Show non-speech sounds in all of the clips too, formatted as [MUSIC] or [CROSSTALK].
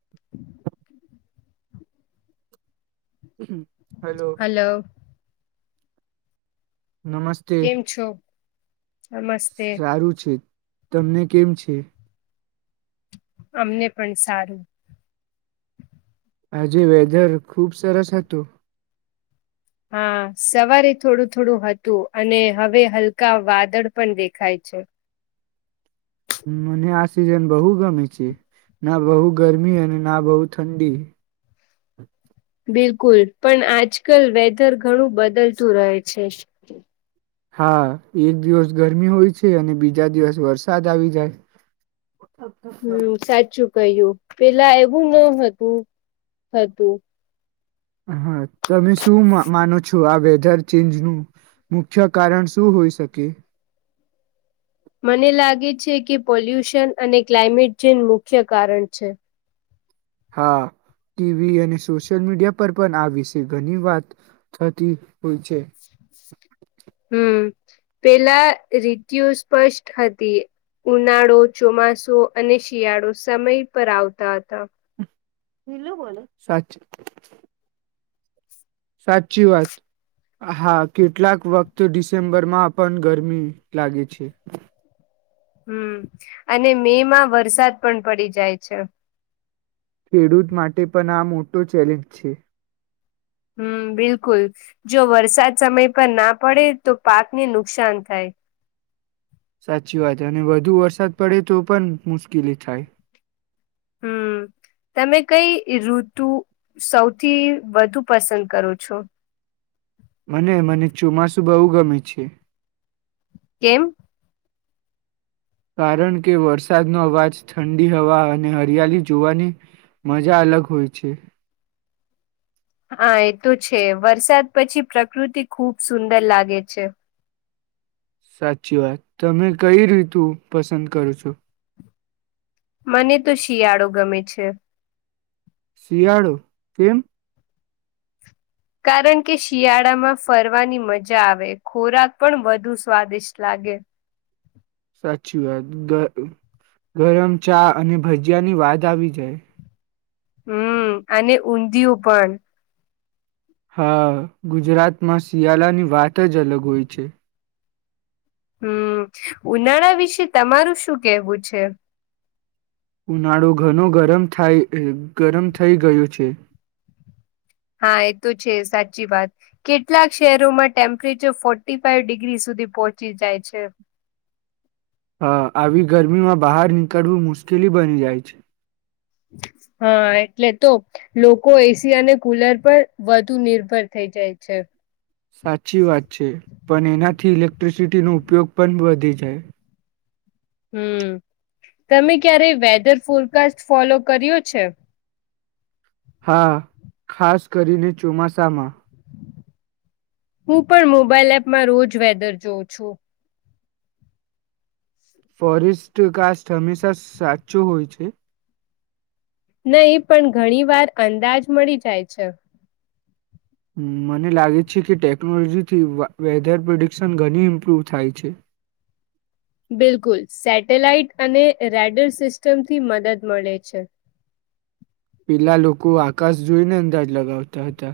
[INAUDIBLE] હમ hello નમસ્તે કેમ છો નમસ્તે સારું છે. તમને કેમ છે અમને પણ સારું આજે વેધર ખૂબ સરસ હતું હા સવારે થોડું થોડું હતું અને હવે હલકા વાદળ પણ દેખાય છે મને આ સિઝન બહુ ગમે છે ના બહુ ગરમી અને ના બહુ ઠંડી બિલકુલ પણ આજ કલ વેધર ઘણું બદલતું રહે છે હા એક દિવસ ગરમી હોય છે અને બીજા દિવસ વરસાદ આવી જાય હમ સાચું કહ્યું પેલા એવું ન હતું હતું હા તમે શું મા માનો છો આ વેધર ચેન્જનું મુખ્ય કારણ શું હોઈ શકે મને લાગે છે કે પોલ્યુશન અને ક્લાઇમેટ ચેન મુખ્ય કારણ છે હા ટીવી અને સોશિયલ મીડિયા પર પન આ વિષે ઘની વાત થતી હોય છે હમ પેલા રીતિઓ સ્પષ્ટ હતી ઉનાળો ચોમાસુ અને શિયાળો સમય પર આવતા હતા [UNINTELLIGIBLE] સાચી વાત હા કેટલાક વખતો ડિસેમ્બરમાં પણ ગરમી લાગે છે હમ અને મે માં વરસાદ પણ પડી જાય છે ખેડૂત માટે પન આ મોટો ચેલેન્જ છે હમ બિલકુલ જો વરસાદ સમય પર ના પડે તો પાકને નુકસાન થાય સાચી વાત અને વધુ વરસાદ પડે તો પન મુશ્કેલી થાય હમ તમે કઈ ઋતુ સૌથી વધુ પસંદ કરો છો મને મને ચોમાસું બહુ ગમે છે કેમ કારણ કે વરસાદનો અવાજ ઠંડી હવા અને હરિયાળી જોવાની મજા અલગ હોય છે હા એ તો છે વરસાદ પછી પ્રકૃતિ ખુબ સુંદર લાગે છે સાચી વાત તમે કઈ ઋતુ પસંદ કરો છો મને તો શિયાળો ગમે છે શિયાળો કેમ કારણ કે શિયાળામાં ફરવાની મજા આવે ખોરાક પણ વધુ સ્વાદિષ્ટ લાગે સાચી વાત ગ ગરમ ચા અને ભજીયા ની વાત આવી જાય હમ અને ઊંધિયું પણ હા ગુજરાતમાં શિયાલાની વાત જ અલગ હોય છે હમ ઉનાળા વિશે તમારું શું કેહેવું છે ઉનાળુ ઘનુ ગરમ થાઈ થઈ ગયું છે હા એ તો છે સાચી વાત કેટલાક શહેરોમાં ટેમ્પરેચર ફોર્ટી ફાઈવ ડિગ્રી સુધી પહોંચી જાય છે હ આવી ગરમીમાં બહાર નીકળવું મુશ્કેલી બની જાય છે. હા એટલે તો લોકો એસી અને કુલર પર વધુ નિર્ભર થઈ જાય છે. થી ઇલેક્ટ્રિસિટીનો ઉપયોગ પણ વધી જાય હમ તમે ક્યારે વેધર ફોરકાસ્ટ ફોલો કર્યો છે હા ખાસ કરીને ચોમાસામાં હું પણ મોબાઈલ એપમાં રોજ વેધર જોઉં છું ફોરેસ્ટ કાસ્ટ હંમેશા સાચો હોય છે નહી પણ ઘણી વાર અંદાજ મળી જાય છે. મને લાગે છે. કે ટેકનોલોજીથી વેધર પ્રિડિક્શન ઘણી ઇમ્પ્રુવ થાય છે. બિલકુલ સેટેલાઇટ અને રેડર સિસ્ટમથી મદદ મળે છે પેલા લોકો આકાશ જોઈને અંદાજ લગાવતા હતા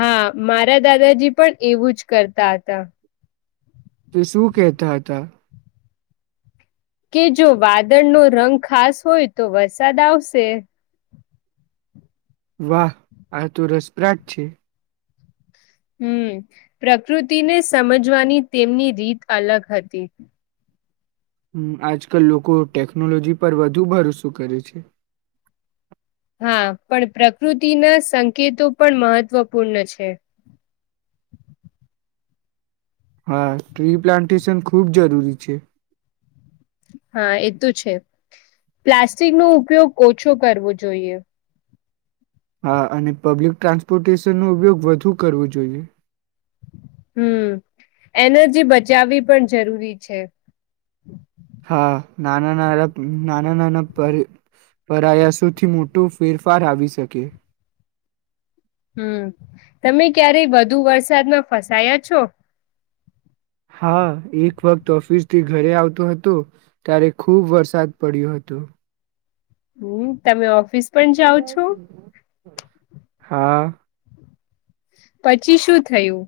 હા મારા દાદાજી પણ એવું જ કરતા હતા તો શું કેહતા હતા કે જો વાદળનો રંગ ખાસ હોય તો વરસાદ આવશે વાહ આ તો રસપ્રાટ છે હમ પ્રકૃતિને સમજવાની તેમની રીત અલગ હતી આજ કલ લોકો ટેકનોલોજી પર વધુ ભરોસો કરે છે હા પણ પ્રકૃતિના સંકેતો પણ મહત્વપૂર્ણ છે હા ટ્રી પ્લાન્ટેશન ખૂબ જરૂરી છે હા એ તો છે પ્લાસ્ટિક નો ઉપયોગ ઓછો કરવો જોઈએ હા અને પબ્લિક ટ્રાન્સપોર્ટેશનનો ઉપયોગ વધુ કરવો જોઈએ હમ એનર્જી બચાવવી પણ જરૂરી છે હા નાના નાના નાના નાના પર પરાયાસોથી મોટો ફેરફાર આવી શકે હમ તમે ક્યારેય વધુ વરસાદમાં ફસાયા છો હા એક વખત ઓફિસથી ઘરે આવતો હતો ત્યારે ખુબ વરસાદ પડ્યો હતો હમ તમે ઓ હા પછી શું થયું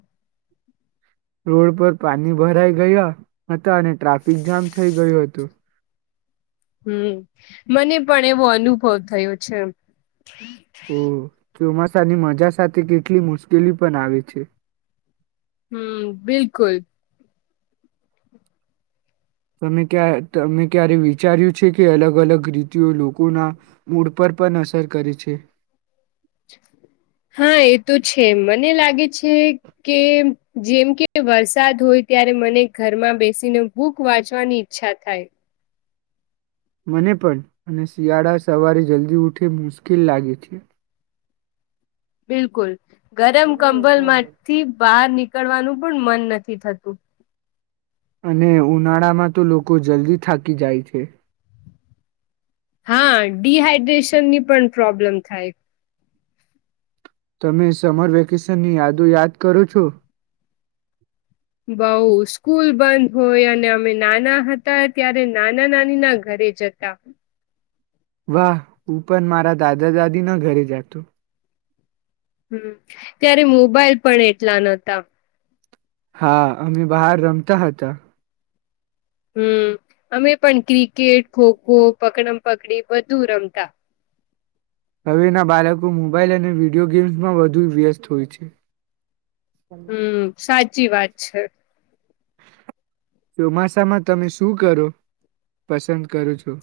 રોડ પર પાણી ભરાઈ ગયા હતા અને ટ્રાફિક જામ થઈ ગયું હતું. [INAUDIBLE] [INAUDIBLE] હમ મને પણ એવો અનુભવ થયો છે હમ ચોમાસાની મજા સાથે કેટલી મુશ્કેલી પણ આવે છે હમ બિલકુલ તમે ક્યાં તમે ક્યારે વિચાર્યું છે કે અલગ અલગ રીતિઓ લોકોના મૂળ પર પણ અસર કરે છે હા એ તો છે મને લાગે છે કે જેમ કે વરસાદ હોય ત્યારે મને ઘરમાં બેસીને બુક વાંચવાની ઈચ્છા થાય મને પણ મને શિયાળા સવારે જલ્દી ઉઠી મુશ્કેલ લાગે છે બિલકુલ ગરમ કંબલ માંથી બહાર નીક નિકડવાનુ પણ મન નથી થતું અને ઉનાળામાં તો લોકો જલ્દી થાકી જાય છે હા ડીહાઈડ્રેશન ની પણ પ્રોબ્લેમ થાય તમે સમર વેકેશન ની યાદો યાદ કરો છો બઉ સ્કૂલ બંધ હોય અને અમે નાના હતા ત્યારે નાના નાની ના ઘરે જતા વાહ હું પણ મારા દાદા દાદી ના ઘરે જાતો. ત્યારે મોબાઈલ પણ એટલા નહતા. હા અમે બહાર રમતા હતા. હમ અમે પણ ક્રિકેટ ખોખો પકડમ પકડી બધું રમતા. હવેના બાળકો મોબાઈલ અને વિડિયો ગેમ્સમાં વધુ વ્યસ્ત હોય છે. હમ સા ચી વાત છે. ચોમાસામાં તમે શું કરો પસંદ કરો છો.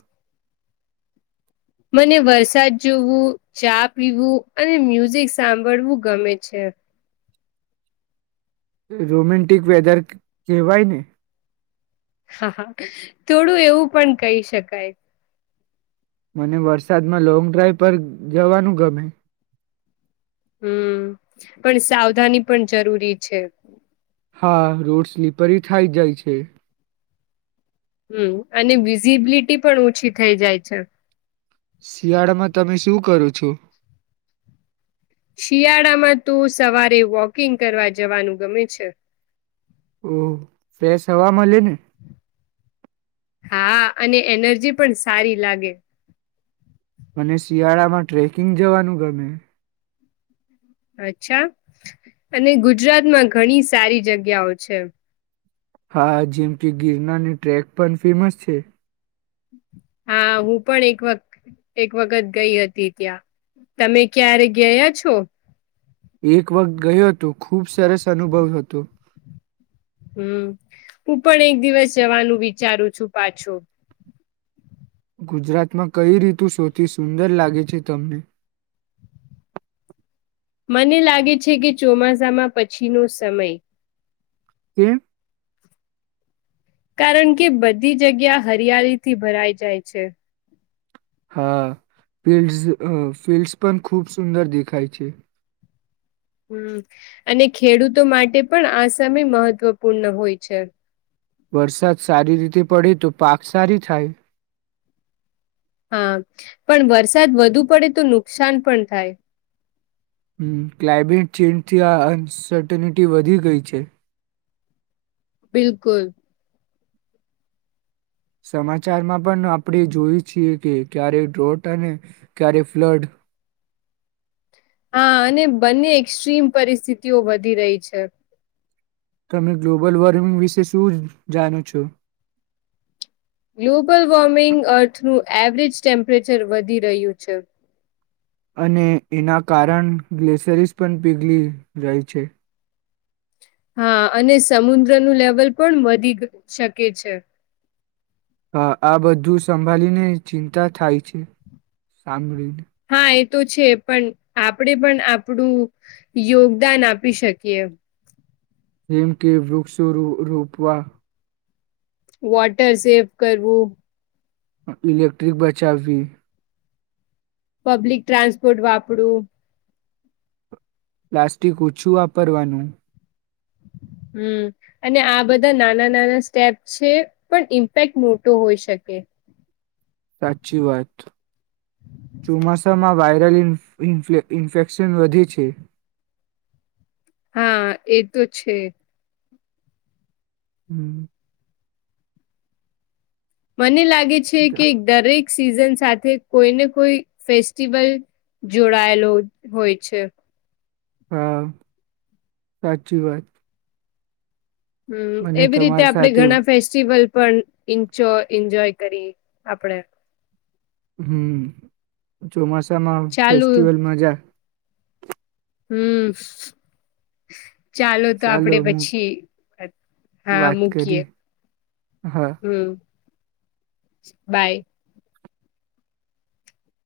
મને વરસાદ જોવું ચા પીવું અને મ્યુઝિક સાંભળવું ગમે છે. રોમેન્ટિક વેદર કહેવાય ને. હા હા થોડું એવું પણ કહી શકાય. મને વરસાદમાં લોંગ ડ્રાઈવ પર જવાનું ગમે. હમ પણ સાવધાની પણ જરૂરી છે. હા રોડ સ્લીપરી થાય જાય છે. હમ અને વિઝિબિલિટી પણ ઓછી થઈ જાય છે. શિયાળામાં તમે શું કરો છો. શિયાળામાં તો સવારે વોકિંગ કરવા જવાનું ગમે છે. ઓ ફેસ હવા મલે ને. હા અને એનર્જી પણ સારી લાગે. મને શિયાળામાં ટ્રેકિંગ જવાનું ગમે. અચ્છા અને ગુજરાતમાં ઘણી સારી જગ્યાઓ છે. હા જેમ કે ગિરનારની ટ્રેક પણ ફેમસ છે. હા હું પણ એક વક એક વખત ગઈ હતી ત્યાં તમે ક્યારે ગયા છો. એક વખ ગયો હતો ખૂબ સરસ અનુભવ હતો. હમ હું પણ એક દિવસ જવાનું વિચારું છું પાછું. ગુજરાતમાં કઈ રીતુ શોથી સુંદર લાગે છે તમને. મને લાગે છે કે ચોમાસામાં પછીનો સમય. કેમ. કારણ કે બધી જગ્યા હરિયાળી થી ભરાઈ જાય છે. હા ફિલ્ડસ અ ફિલ્ડસ પણ ખૂબ સુંદર દેખાય છે. હમ અને ખેડૂતો માટે પણ આ સમય મહત્વપૂર્ણ હોય છે. વરસાદ સારી રીતે પડે તો પાક સારી થાય. હા પણ વરસાદ વધુ પડે તો નુકસાન પણ થાય. ક્લાઇમેટ ચેન્જથી આ અનસર્ટનિટી વધી ગઈ છે. બિલકુલ. સમાચારમાં પણ આપણે જોઈ છીએ કે ક્યારેક ડ્રોટ અને ક્યારેક ફ્લડ. હા અને બંને એક્સ્ટ્રીમ પરિસ્થિતિઓ વધી રહી છે. તમે ગ્લોબલ વોર્મિંગ વિશે શું જાણો છો. ગ્લોબલ વોર્મિંગ અર્થનું એવરેજ ટેમ્પરેચર વધી રહ્યું છે. અને એના કારણ ગ્લેસરીસ પણ પીગળી રહી છે. હા અને સમુદ્રનું લેવલ પણ વધી ગ શકે છે. હા આ બધું સંભાળીને ચિંતા થાય છે સાંભળીને. હા એ તો છે પણ આપણેે પણ આપણું યોગદાન આપી શકીએ. હેમ કે વૃક્ષ રો રૂપવા. વોટર સેવ કરવું. ઇલેક્ટ્રિ બચાવવી. પબ્લિક ટ્રાન્સપોર્ટ વાપરું. પ્લાસ્ટિક ઓછું વાપરવાનું. હમ અને આ બધા નાના નાના સ્ટેપ છે પણ ઇમ્પેક્ટ મોટો હોઈ શકે. સાચી વાત. ચોમાસામાં વાયરલ ઇનફે ઇન્ફેક્શન વધે છે. હા એ તો છે. હમ. મને લા ગે છે કે દરેક સિઝન સાથે કોઈને કોઈ ફેસ્ટિવલ જોડાયેલો હોય છે. હા સાચી વાત. હમ અને એવી રીતે તમારી આપડે સાથે ઘણા ફેસ્ટિવલ. પણ ઇચો એન્જોય કરી આપડે. હમ. ચોમાસું સમા ચાલુ ફેસ્ટિવલમાં જા હમ. ચાલો તો આપડે પછી હા વાત મૂકીએ કરી હા. હમ. બાય.